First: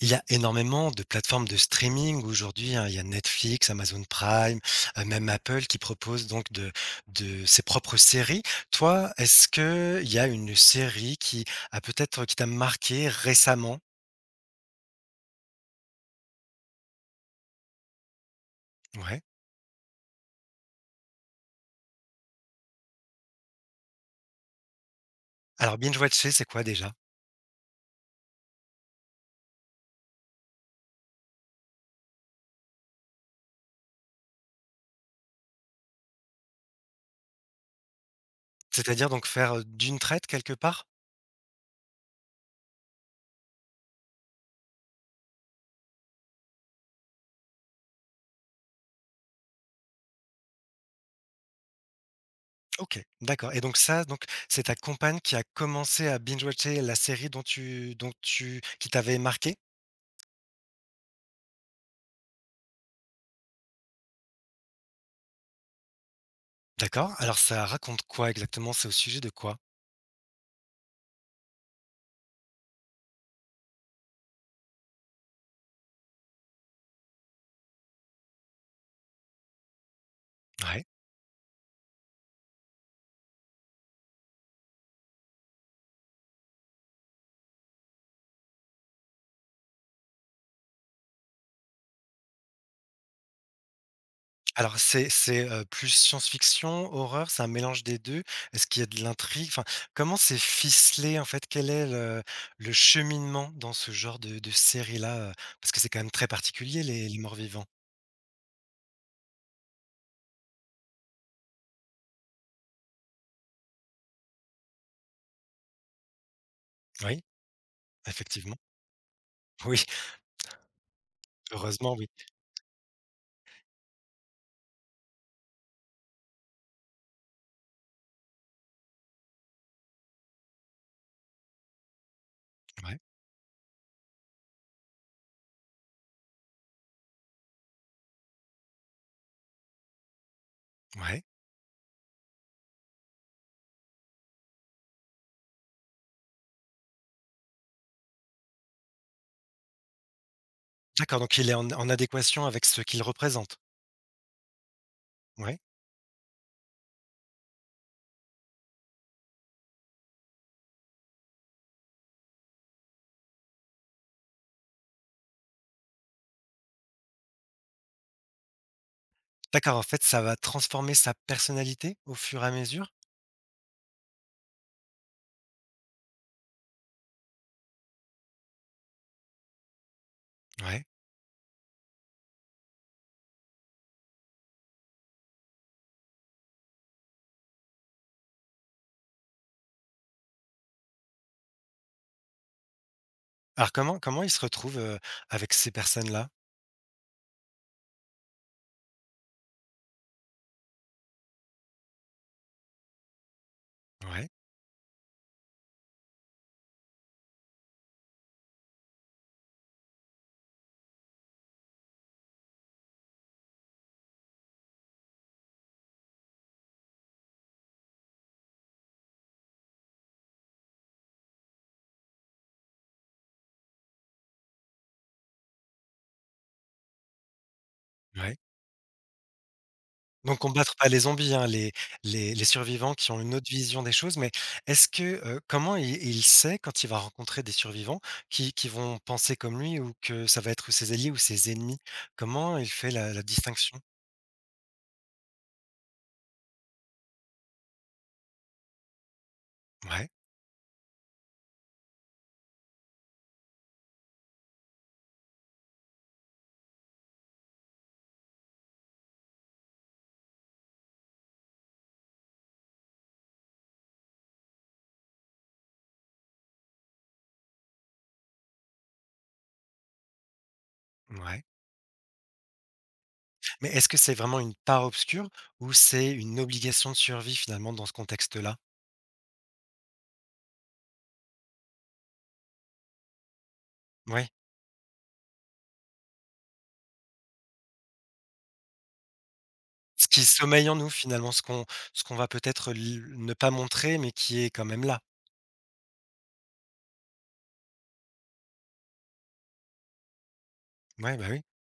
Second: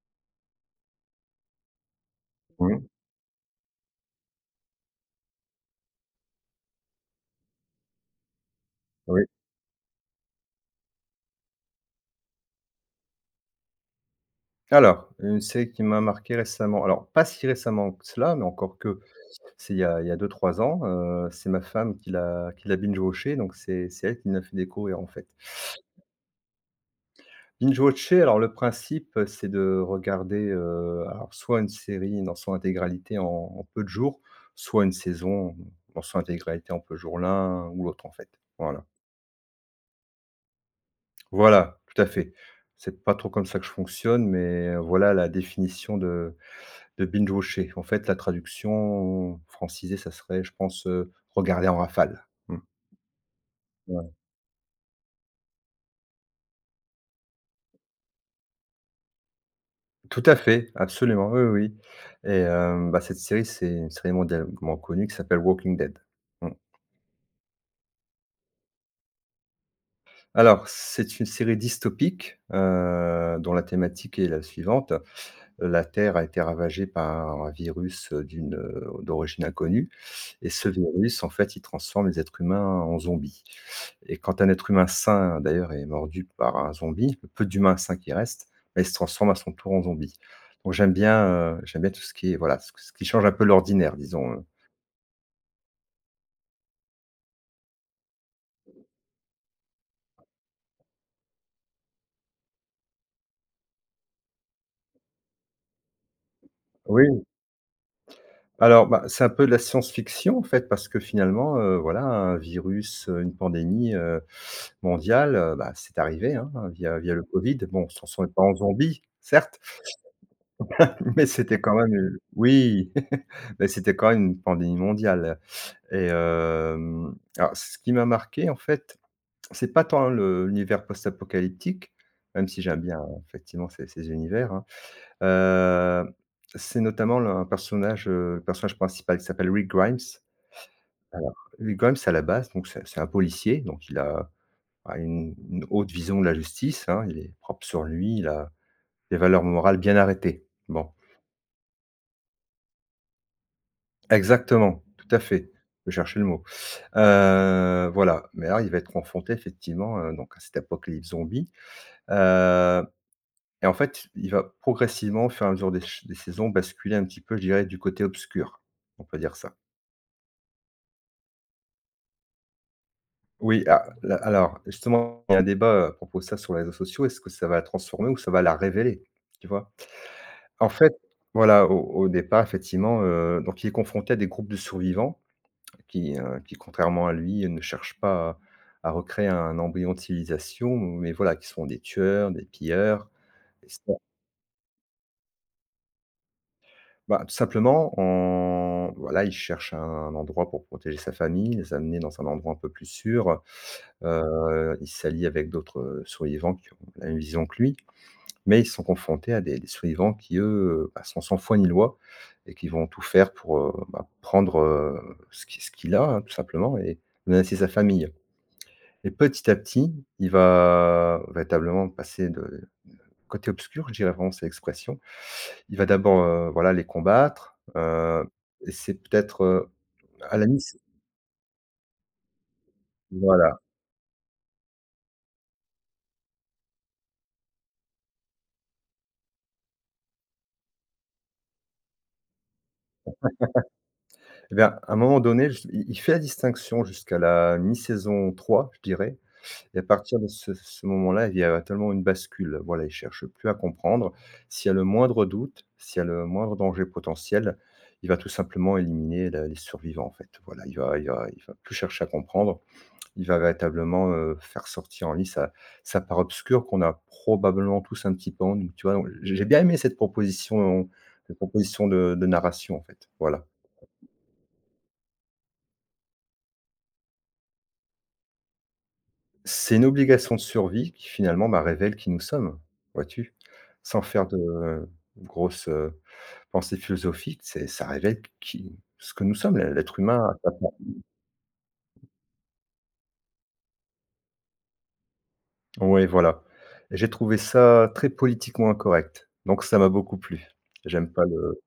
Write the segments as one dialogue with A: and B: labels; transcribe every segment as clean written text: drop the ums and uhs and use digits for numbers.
A: Il y a énormément de plateformes de streaming aujourd'hui,
B: Mmh,
A: hein. Il y a Netflix, Amazon Prime, même Apple qui propose donc de ses propres séries. Toi,
B: oui.
A: est-ce que il y a une série qui a peut-être qui t'a marqué récemment?
B: Alors, une série qui m'a marqué récemment, alors pas si récemment que cela, mais encore que,
A: Ouais.
B: c'est il y a 2-3 ans, c'est ma femme qui l'a binge watché, donc c'est elle qui m'a fait découvrir, en fait.
A: Alors binge watcher, c'est quoi déjà?
B: Binge watcher, alors le principe, c'est de regarder, alors soit une série dans son intégralité en peu de jours, soit une saison dans son intégralité en peu de jours l'un ou l'autre, en fait. Voilà.
A: C'est-à-dire donc faire, d'une traite quelque part?
B: Voilà, tout à fait. C'est pas trop comme ça que je fonctionne, mais voilà la définition de binge-watcher. En fait, la traduction francisée, ça serait, je pense, regarder en rafale. Mmh,
A: OK, d'accord et donc
B: ouais.
A: c'est ta compagne qui a commencé à binge watcher la série dont tu dont tu qui t'avait marqué.
B: Tout à fait, absolument, oui, oui, oui et bah, cette série, c'est une série mondialement connue qui s'appelle Walking Dead. Mmh.
A: D'accord. Alors ça raconte quoi exactement? C'est au sujet de quoi?
B: Alors, c'est une série dystopique, dont la thématique est la suivante. La terre a été ravagée par un virus, d'origine inconnue et ce
A: Ouais.
B: virus, en fait, il transforme les êtres humains en zombies et quand un être humain sain, d'ailleurs, est mordu par un zombie, le peu d'humains sains qui restent, bah, il se transforme à son tour en zombie. Donc j'aime bien tout ce qui est, voilà, ce qui change un peu l'ordinaire, disons.
A: Alors c'est plus science-fiction, horreur, c'est un mélange des 2. Est-ce qu'il y a de l'intrigue? Enfin, comment c'est ficelé en fait? Quel est le cheminement dans ce genre de série-là? Parce que c'est quand même très particulier les
B: Oui.
A: morts-vivants.
B: Alors, bah, c'est un peu de la science-fiction en fait, parce que finalement, voilà, un virus, une pandémie, mondiale, bah, c'est arrivé, hein, via
A: Oui,
B: le Covid. Bon, ce ne sont pas en
A: effectivement.
B: zombie, certes,
A: Oui,
B: mais c'était quand même,
A: heureusement oui.
B: oui, mais c'était quand même une pandémie mondiale et alors ce qui m'a marqué en fait, c'est pas tant le l'univers post-apocalyptique, même si j'aime
A: Ouais,
B: bien effectivement ces univers, hein. Heu, c'est notamment le personnage principal qui s'appelle Rick Grimes.
A: ouais.
B: Alors, lui quand même, c'est à la base, donc c'est un policier, donc il a une haute vision de la justice, hein, il est propre sur lui, il a des valeurs morales bien arrêtées. Bon,
A: D'accord, donc il est en adéquation avec ce qu'il représente?
B: exactement, tout à fait,
A: Ouais.
B: je cherchais le mot. Voilà, mais là, il va être confronté effectivement, donc à cette apocalypse zombie, heu et en fait, il va progressivement, au fur et à mesure des saisons, basculer un petit peu, je dirais, du côté obscur, on peut dire ça.
A: D'accord, en fait ça va transformer sa personnalité au fur et à mesure?
B: Oui, a la alors justement, il y a un débat à propos de ça sur les réseaux sociaux. Est-ce que ça va la transformer ou ça va la révéler? Tu vois? En
A: Ouais.
B: fait, voilà, au départ, effectivement, donc il est confronté à des groupes de survivants qui contrairement à lui, ne cherchent pas à recréer un embryon de civilisation, mais voilà, qui sont des tueurs, des pilleurs. Ils
A: Alors comment
B: sont
A: comment il se retrouve, avec ces personnes-là?
B: Bah, tout simplement en voilà, il cherche un endroit pour protéger sa famille, les amener dans un endroit un peu plus sûr.
A: Ouais,
B: Il s'allie avec d'autres, survivants qui ont la même vision que lui, mais ils sont confrontés à des survivants qui, eux, bah, sont sans foi ni loi et qui vont tout faire pour, bah, prendre, ce qu'il a, hein, tout simplement et menacer sa famille et petit à petit, il va véritablement passer de côté obscur, je dirais vraiment, c'est l'expression. Il va d'abord, voilà, les combattre,
A: ouais.
B: et c'est peut-être, à
A: Donc
B: la
A: combattre
B: limite,
A: pas les zombies, hein, les survivants qui ont une autre
B: voilà.
A: vision des choses, mais est-ce que comment il sait quand il va rencontrer des survivants qui vont penser comme lui ou que ça va être ses alliés ou ses ennemis? Comment il fait la distinction?
B: Eh bien, à un moment donné, je il fait la distinction jusqu'à la mi-saison 3, je dirais et à
A: Ouais,
B: partir de ce moment-là, il y a tellement une bascule. Voilà, il cherche plus à comprendre. S'il y a le moindre doute, s'il y a le moindre danger potentiel, il va tout simplement éliminer la les survivants, en fait. Voilà, il va plus chercher à comprendre. Il va véritablement, faire sortir en lice sa part obscure qu'on a probablement tous un petit peu en nous, tu vois? Donc j'ai bien aimé cette proposition cette
A: ouais,
B: proposition de narration, en fait. Voilà.
A: mais est-ce que c'est vraiment une part obscure ou c'est une obligation de survie finalement dans ce contexte-là?
B: C'est une obligation de survie qui finalement, bah, révèle qui nous sommes, vois-tu? Sans faire
A: Oui,
B: de grosses, pensées philosophiques, c'est ça révèle qui ce que nous sommes, l'être
A: ce
B: humain
A: qui sommeille en nous finalement, ce qu'on va peut-être l ne pas montrer mais qui est quand même là.
B: Oui, voilà. Et j'ai trouvé ça très politiquement incorrect, donc ça m'a beaucoup plu. J'aime
A: Ouais,
B: pas
A: bah, oui,
B: le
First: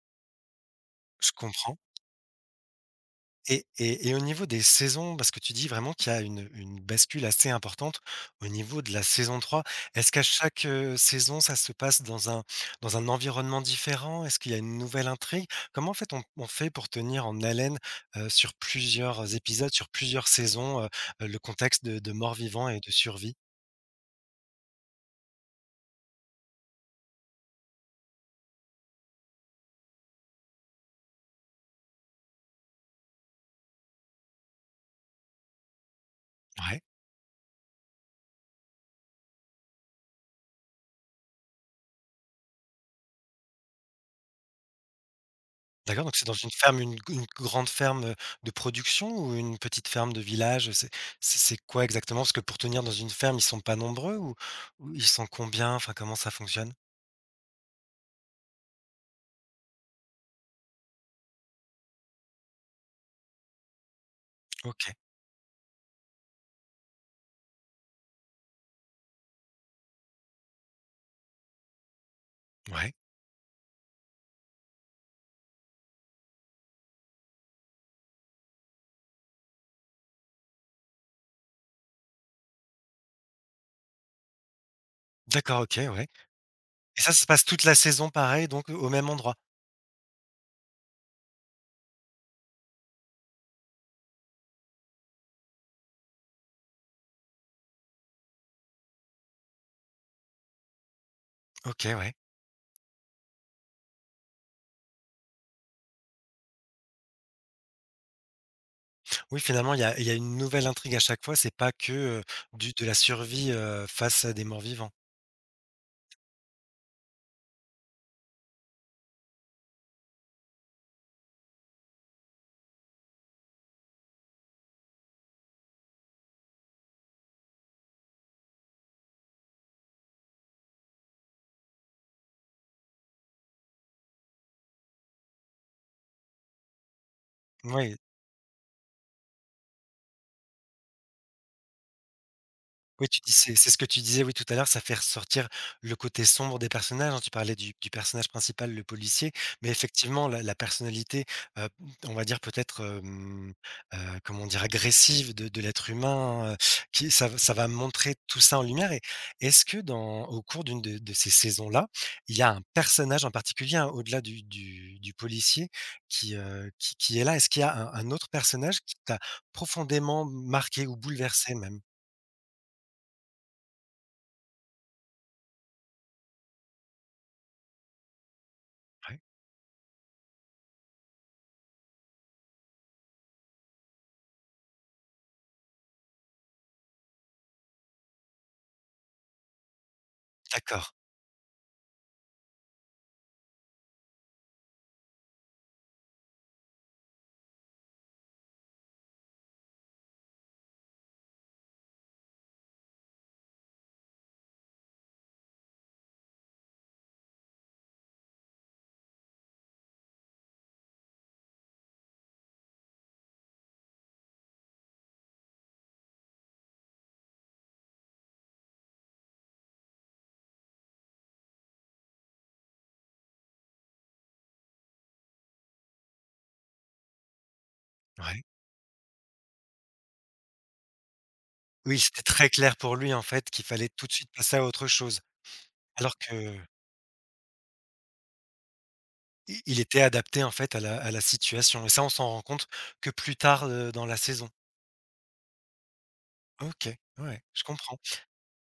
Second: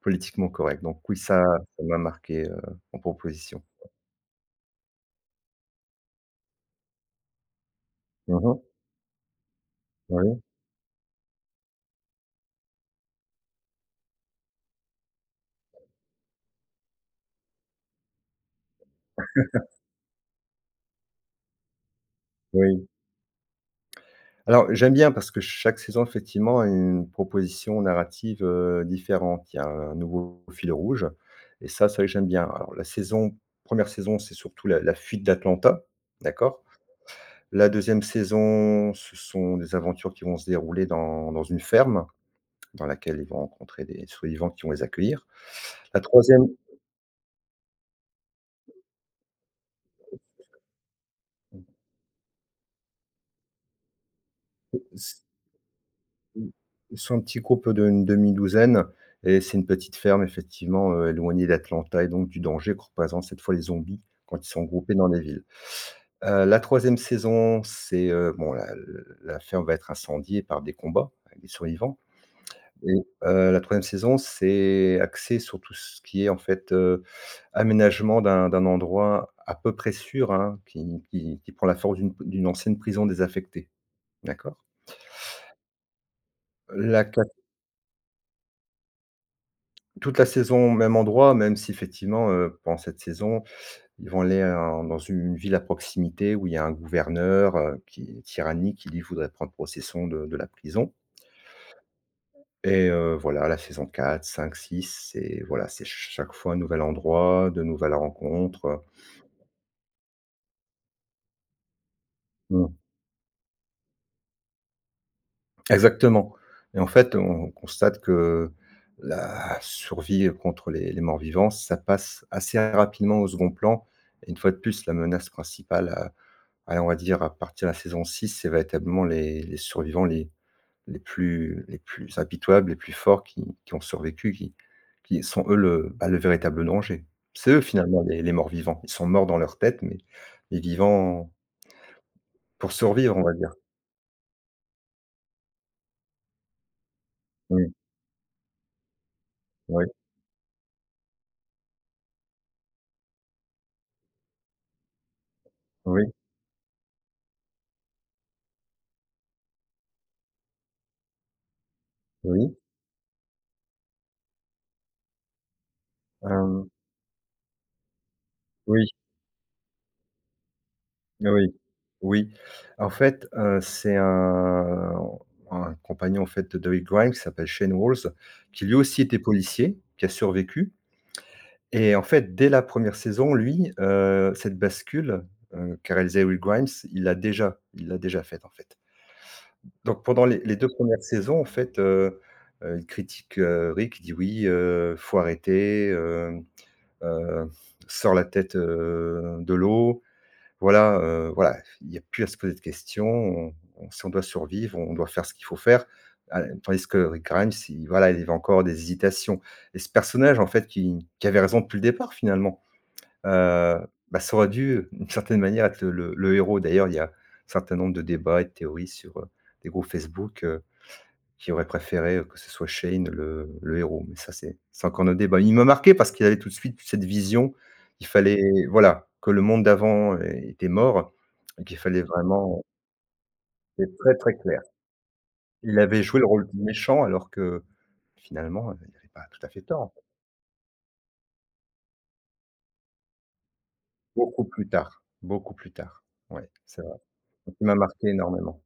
B: politiquement correct, donc oui,
A: je
B: ça
A: comprends.
B: ça m'a marqué, en proposition.
A: Et au niveau des saisons, parce que tu dis vraiment qu'il y a une bascule assez importante au
B: Mmh.
A: niveau de la saison 3. Est-ce qu'à
B: Oui,
A: chaque saison, ça se passe dans un environnement différent? Est-ce qu'il y a une nouvelle intrigue? Comment en fait on fait pour tenir en haleine, sur plusieurs épisodes, sur plusieurs saisons, le contexte de mort-vivant et
B: oui.
A: de survie?
B: Alors, j'aime bien parce que chaque saison, effectivement, a une proposition narrative, différente. Il y a un nouveau fil rouge et ça, c'est vrai que j'aime bien. Alors la saison première saison, c'est surtout la fuite d'Atlanta, d'accord?
A: Ouais.
B: La deuxième saison, ce sont des aventures qui vont se dérouler dans une ferme dans laquelle ils vont rencontrer des survivants qui vont les accueillir. La
A: D'accord, donc c'est dans
B: troisième
A: une ferme, une grande ferme, de production ou une petite ferme de village? C'est quoi exactement? Parce que pour tenir dans une ferme, ils sont pas nombreux ou ils sont combien? Enfin, comment ça fonctionne?
B: Ils un petit groupe d'une demi-douzaine et c'est une petite ferme effectivement, éloignée d'Atlanta et donc du danger que représentent cette fois les zombies quand ils sont
A: OK,
B: groupés dans les villes. La troisième saison, c'est, bon la ferme va être incendiée par des combats avec des survivants
A: ouais.
B: et la troisième saison, c'est axé sur tout ce qui est en fait, aménagement d'un endroit à peu près sûr, hein, qui prend la forme d'une ancienne prison désaffectée, d'accord?
A: D'accord, OK, ouais. Et
B: La
A: ça
B: qua
A: se passe toute la saison pareil donc au même endroit?
B: Toute la saison au même endroit, même si effectivement, pendant cette saison, ils vont aller en dans une ville à proximité où il y a un gouverneur, qui est tyrannique, qui lui voudrait prendre possession de la prison
A: OK, ouais.
B: et voilà la saison quatre, cinq, six, c'est voilà, c'est ch chaque fois un nouvel endroit, de nouvelles rencontres,
A: Oui, finalement, il y a une nouvelle intrigue à chaque fois, c'est pas que, heu,
B: mmh.
A: du de la survie, face à des morts-vivants.
B: Exactement et en fait, on constate que la survie contre les morts-vivants, ça passe assez rapidement au second plan et une fois de plus, la menace principale, allez, on va dire à partir de la saison 6, c'est véritablement les survivants les plus impitoyables, les plus forts qui ont survécu, qui sont eux le, bah, le véritable danger. C'est eux
A: Oui.
B: finalement les morts vivants. Ils sont morts dans leur tête, mais vivants pour
A: Oui,
B: survivre,
A: tu
B: on
A: dis
B: va dire.
A: c'est ce que tu disais, oui, tout à l'heure, ça fait ressortir le côté sombre des personnages, hein. Tu parlais
B: Mmh,
A: du personnage principal, le policier, mais
B: oui,
A: effectivement, la personnalité, heu, on va dire peut-être, heu, comment dire? Agressive de l'être
B: oui,
A: humain, qui ça va montrer tout ça en lumière et est-ce que dans au cours d'une de ces saisons-là, il y a
B: oui,
A: un personnage en particulier, hein, au-delà du policier qui, heu,
B: hem,
A: qui qui est là? Est-ce qu'il y a un autre personnage
B: oui,
A: qui t'a profondément marqué ou
B: oui,
A: bouleversé même?
B: oui. En fait, c'est un compagnon en fait de David Grimes qui s'appelle Shane Walls, qui lui aussi était
A: Ouais,
B: policier, qui a survécu. Et en fait, dès la première saison, lui, cette bascule, qu'a réalisée Will Grimes, il l'a déjà faite, en fait. Donc pendant les 2
A: d'accord.
B: 1 saisons, en fait, il critique, Rick, il dit: «Oui, faut arrêter, heu, sors la tête, de l'eau». Voilà, voilà, il n'y a plus à se poser de questions, on si on doit survivre, on doit faire ce qu'il faut faire. Ah, tandis que Rick Grimes, il voilà, il avait encore des hésitations et ce personnage, en fait, qui avait raison depuis le départ, finalement. Bah, ça aurait dû, d'une certaine manière, être le héros. D'ailleurs, il y a un certain nombre de débats et de théories sur, des groupes Facebook, qui auraient préféré, que ce soit Shane le héros. Mais ça, c'est encore nos débats. Il m'a marqué parce qu'il avait tout de suite cette vision. Il fallait
A: Ouais.
B: voilà, que le monde d'avant é était mort et qu'il
A: Oui,
B: fallait
A: c'était très
B: vraiment.
A: clair pour lui, en fait, qu'il fallait
B: C'est
A: tout de
B: très,
A: suite
B: très
A: passer
B: clair.
A: à autre chose.
B: Il avait
A: Alors
B: joué le rôle
A: que
B: du méchant alors que, finalement, il avait pas tout à fait
A: i il
B: tort.
A: était adapté, en fait, à la situation et ça, on s'en rend compte que plus tard, dans la
B: Beaucoup
A: saison.
B: plus tard, beaucoup plus tard. Ouais, c'est
A: OK,
B: vrai.
A: ouais,
B: Donc
A: je
B: il m'a
A: comprends
B: marqué énormément.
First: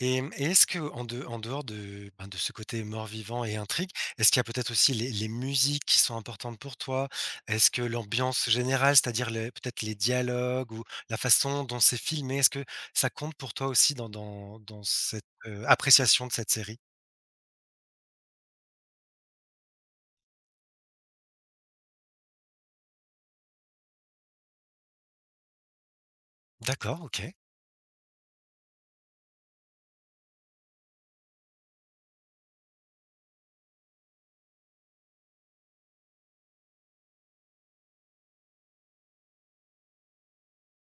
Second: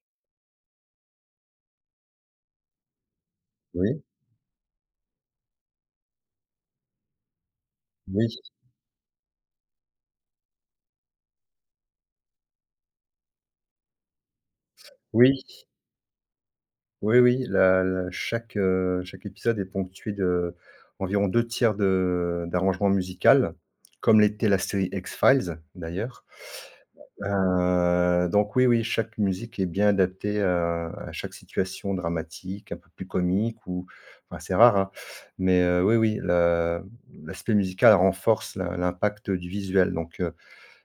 A: et et est-ce qu'en de en dehors de ce côté mort-vivant et intrigue,
B: Oui?
A: est-ce qu'il y a peut-être aussi les musiques qui sont importantes pour toi? Est-ce que
B: Oui,
A: l'ambiance générale, c'est-à-dire les peut-être les dialogues ou la façon dont c'est filmé, est-ce que ça compte pour toi aussi dans cette,
B: oui,
A: heu, appréciation de cette série?
B: oui, oui, chaque épisode est ponctué d'environ deux tiers de d'arrangements musical, comme l'était la série X-Files d'ailleurs.
A: D'accord, OK.
B: Donc oui, oui, chaque musique est bien adaptée à chaque situation dramatique, un peu plus comique ou enfin c'est rare, hein, mais oui, oui, la l'aspect musical renforce la l'impact du visuel, donc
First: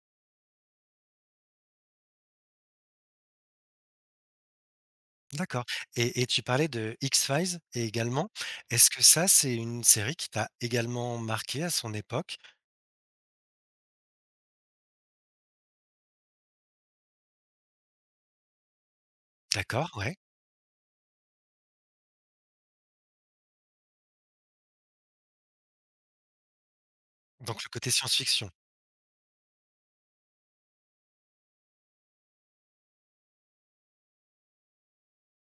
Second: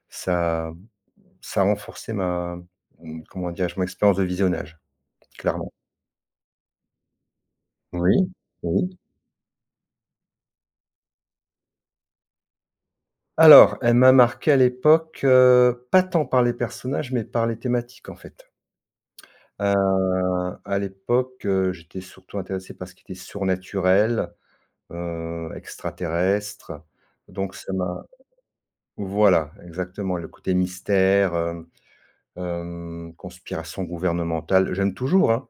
B: ça ça a renforcé comment dire, je mon expérience de visionnage,
A: D'accord
B: clairement.
A: et tu parlais de X-Files et
B: Oui,
A: également, est-ce
B: oui.
A: que ça, c'est une série qui t'a également marqué à son époque?
B: Alors, elle m'a marqué à l'époque, pas tant par les personnages, mais par les thématiques, en fait.
A: D'accord,
B: Heu,
A: ouais,
B: à l'époque, j'étais surtout intéressé par ce qui était surnaturel, extraterrestre, donc
A: donc le
B: ça
A: côté
B: m'a
A: science-fiction,
B: voilà, exactement, le côté mystère, conspiration gouvernementale. J'aime toujours, hein,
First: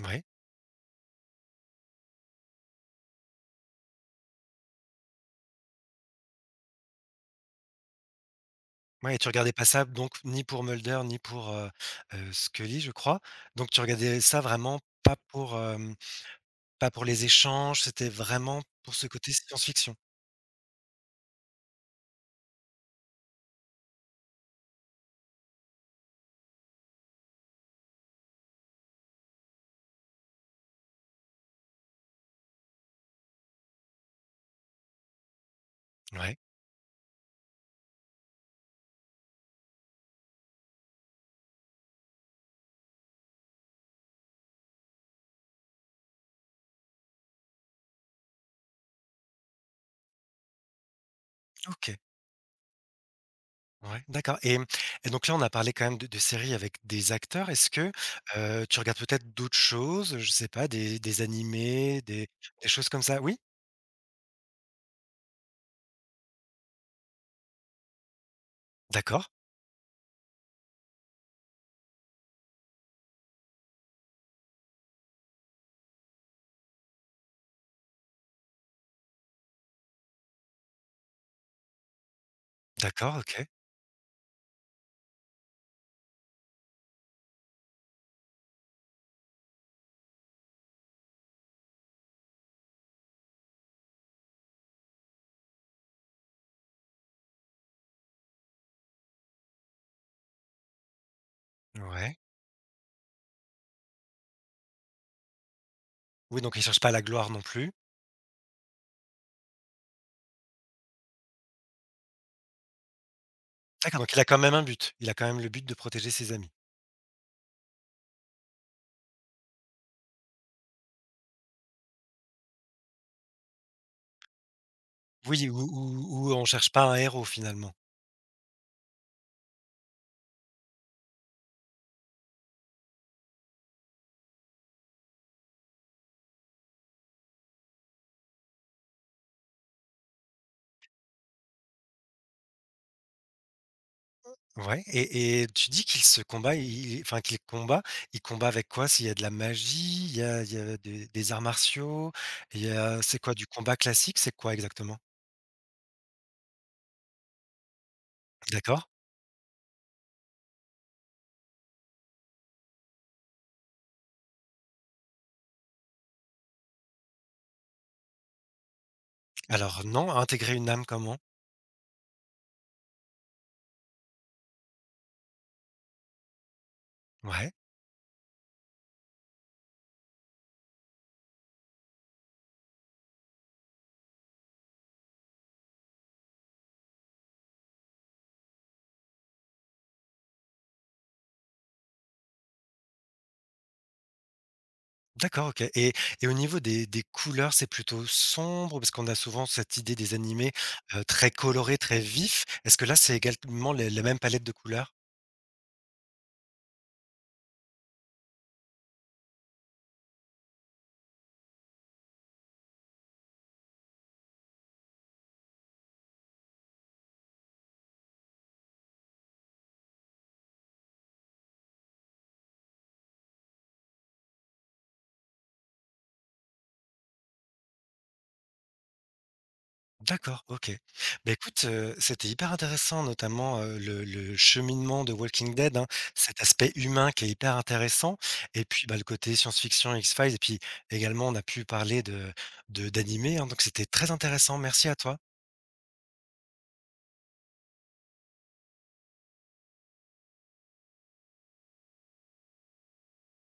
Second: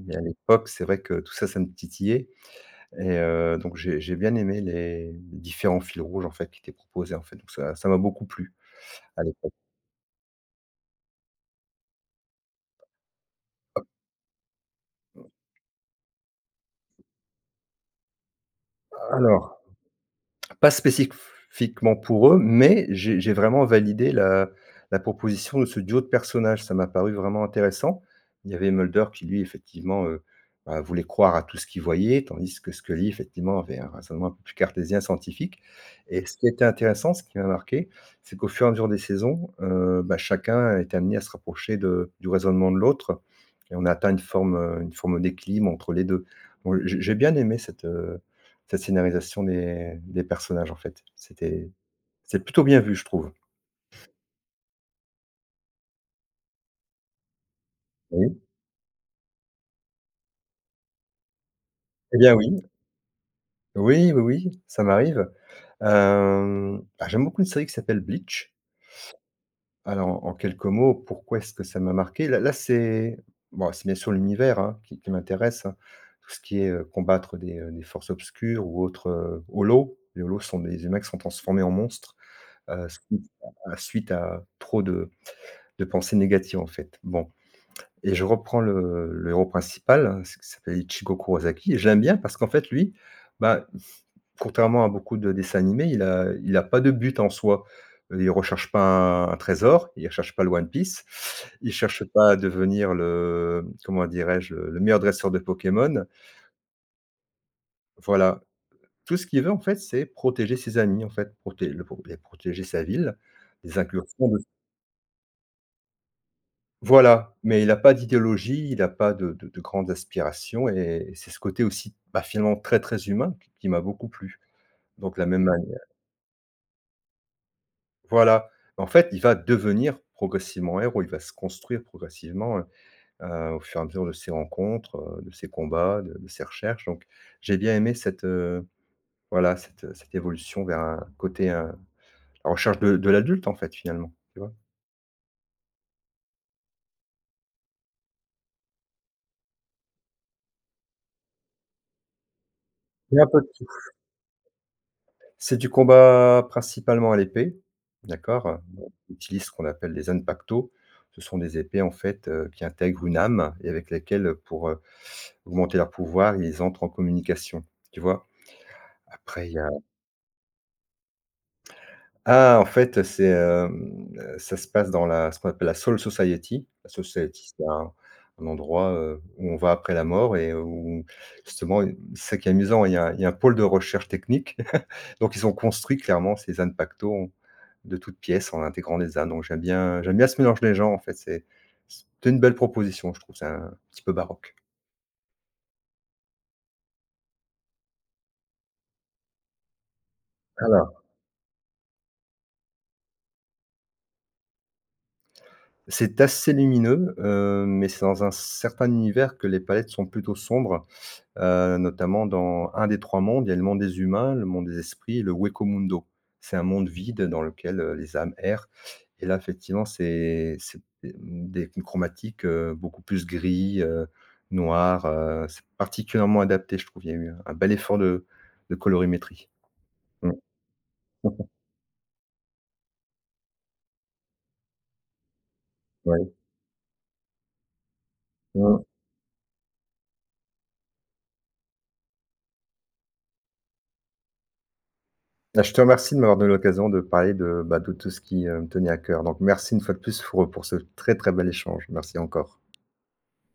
B: mais à
A: ouais.
B: l'époque, c'est vrai que tout ça, ça me titillait et donc j'ai bien aimé les différents fils rouges, en fait, qui étaient proposés, en fait, donc ça m'a beaucoup plu.
A: Ouais et
B: À
A: tu
B: l'époque?
A: regardais pas ça donc ni pour Mulder ni pour, Scully, je crois, donc tu regardais ça vraiment pas pour les échanges, c'était vraiment pour ce côté
B: Alors,
A: science-fiction?
B: pas spécifiquement pour eux, mais j'ai vraiment validé la proposition de ce duo de personnages. Ça m'a paru vraiment intéressant. Il y avait Mulder qui lui effectivement, voulait croire à tout ce qu'il voyait, tandis que Scully effectivement avait un raisonnement un peu plus cartésien, scientifique. Et ce
A: Ouais,
B: qui était intéressant, ce qui m'a marqué, c'est qu'au fur et à mesure des saisons, chacun est amené à se rapprocher de du raisonnement de l'autre et on a atteint une forme d'équilibre entre les 2. Donc, j'ai bien aimé cette, cette scénarisation des personnages, en fait.
A: OK.
B: C'est plutôt bien vu, je trouve.
A: Ouais, d'accord et et donc là, on a parlé quand même de séries avec des acteurs. Est-ce que,
B: Oui.
A: tu regardes peut-être d'autres choses? Je sais pas, des animés,
B: Eh
A: des
B: bien, oui.
A: des choses comme ça? Oui?
B: Oui, oui, oui, ça m'arrive. J'aime beaucoup une série qui s'appelle Bleach.
A: D'accord,
B: Alors, en quelques mots, pourquoi est-ce que ça m'a marqué? Là, c'est bien sûr l'univers, hein, qui m'intéresse, hein. Tout ce qui est, combattre des forces obscures ou autres, holos. Les holos sont des humains qui sont transformés en monstres,
A: d'accord,
B: suite
A: OK.
B: à suite à trop de pensées négatives, en fait. Bon, et je reprends le héros principal, hein, ce qui s'appelle Ichigo Kurosaki, et je l'aime bien parce qu'en fait lui, bah, contrairement à beaucoup de dessins animés, il a pas de but en soi. Il recherche pas un trésor, il recherche pas le One Piece, il cherche
A: Ouais.
B: pas à devenir le, comment dirais-je? Le meilleur dresseur de Pokémon.
A: Oui, donc il cherche pas la gloire non plus.
B: Voilà. Tout ce qu'il veut en fait, c'est protéger ses amis en fait, proté le pro protéger sa ville des
A: D'accord, donc il a
B: incursions
A: quand
B: de
A: même un but. Il a quand même le but de protéger ses amis.
B: voilà. Mais il n'a pas d'idéologie, il n'a pas de grandes aspirations, et c'est ce côté aussi, bah, finalement très, très humain qui m'a beaucoup plu. Donc la
A: Oui,
B: même
A: ou
B: manière,
A: ou ou on cherche pas un héros finalement.
B: voilà. En fait, il va devenir progressivement héros, il va se construire progressivement, au fur et à mesure de ses rencontres, de ses combats, de ses recherches. Donc j'ai bien aimé cette, voilà, cette évolution vers un côté, la recherche de l'adulte en fait, finalement, tu vois?
A: Ouais et tu dis qu'il combat avec quoi? S'il y a de la magie, il y a des arts martiaux, il y a
B: Il y
A: c'est
B: a un
A: quoi,
B: peu
A: du
B: de,
A: combat classique? C'est quoi exactement?
B: c'est du combat principalement à l'épée, d'accord? Mmh.
A: D'accord.
B: On utilise ce qu'on appelle les zanpakuto. Ce sont des épées, en fait, qui intègrent une âme et avec lesquelles, pour, augmenter leur pouvoir, ils entrent en communication, tu vois? Après il y a,
A: Alors non, intégrer une âme comment?
B: en fait, c'est, ça se passe dans la, ce qu'on appelle la Soul Society. La Soul Society,
A: Ouais.
B: c'est un endroit, où on va après la mort et où justement, c'est ça qui est amusant, il y a un pôle de recherche technique. Donc ils ont construit clairement ces ânes pacto en de toutes pièces, en intégrant les ânes. Donc j'aime bien ce mélange des gens en fait, c'était une belle proposition je trouve, c'est un petit peu baroque.
A: D'accord, OK et au niveau des couleurs, c'est plutôt sombre? Parce qu'on a souvent cette idée des animés,
B: Alors,
A: très colorés, très vifs. Est-ce que là, c'est également les la même palette de couleurs?
B: c'est assez lumineux, mais c'est dans un certain univers que les palettes sont plutôt sombres. Notamment dans un des 3 mondes, il y a le monde des humains, le monde des esprits et le Wekwomundo. C'est un monde vide dans lequel, les âmes errent, et là effectivement c'est des chromatiques, beaucoup plus gris, noir, c'est particulièrement adapté je trouve. Il y a eu un bel effort de colorimétrie. Mmh.
A: D'accord, OK. Bah, écoute, c'était hyper intéressant, notamment, le cheminement de Walking Dead, hein,
B: Ouais.
A: cet aspect humain qui est hyper intéressant et
B: Mmh.
A: puis, bah, le côté science-fiction, X-Files et puis également, on a pu parler de d'animés, hein, donc c'était très intéressant. Merci à toi.
B: Bah, je te remercie de m'avoir donné l'occasion de parler de, bah, de tout ce qui, me tenait à cœur. Donc merci une fois de plus pour ce très, très bel échange. Merci encore.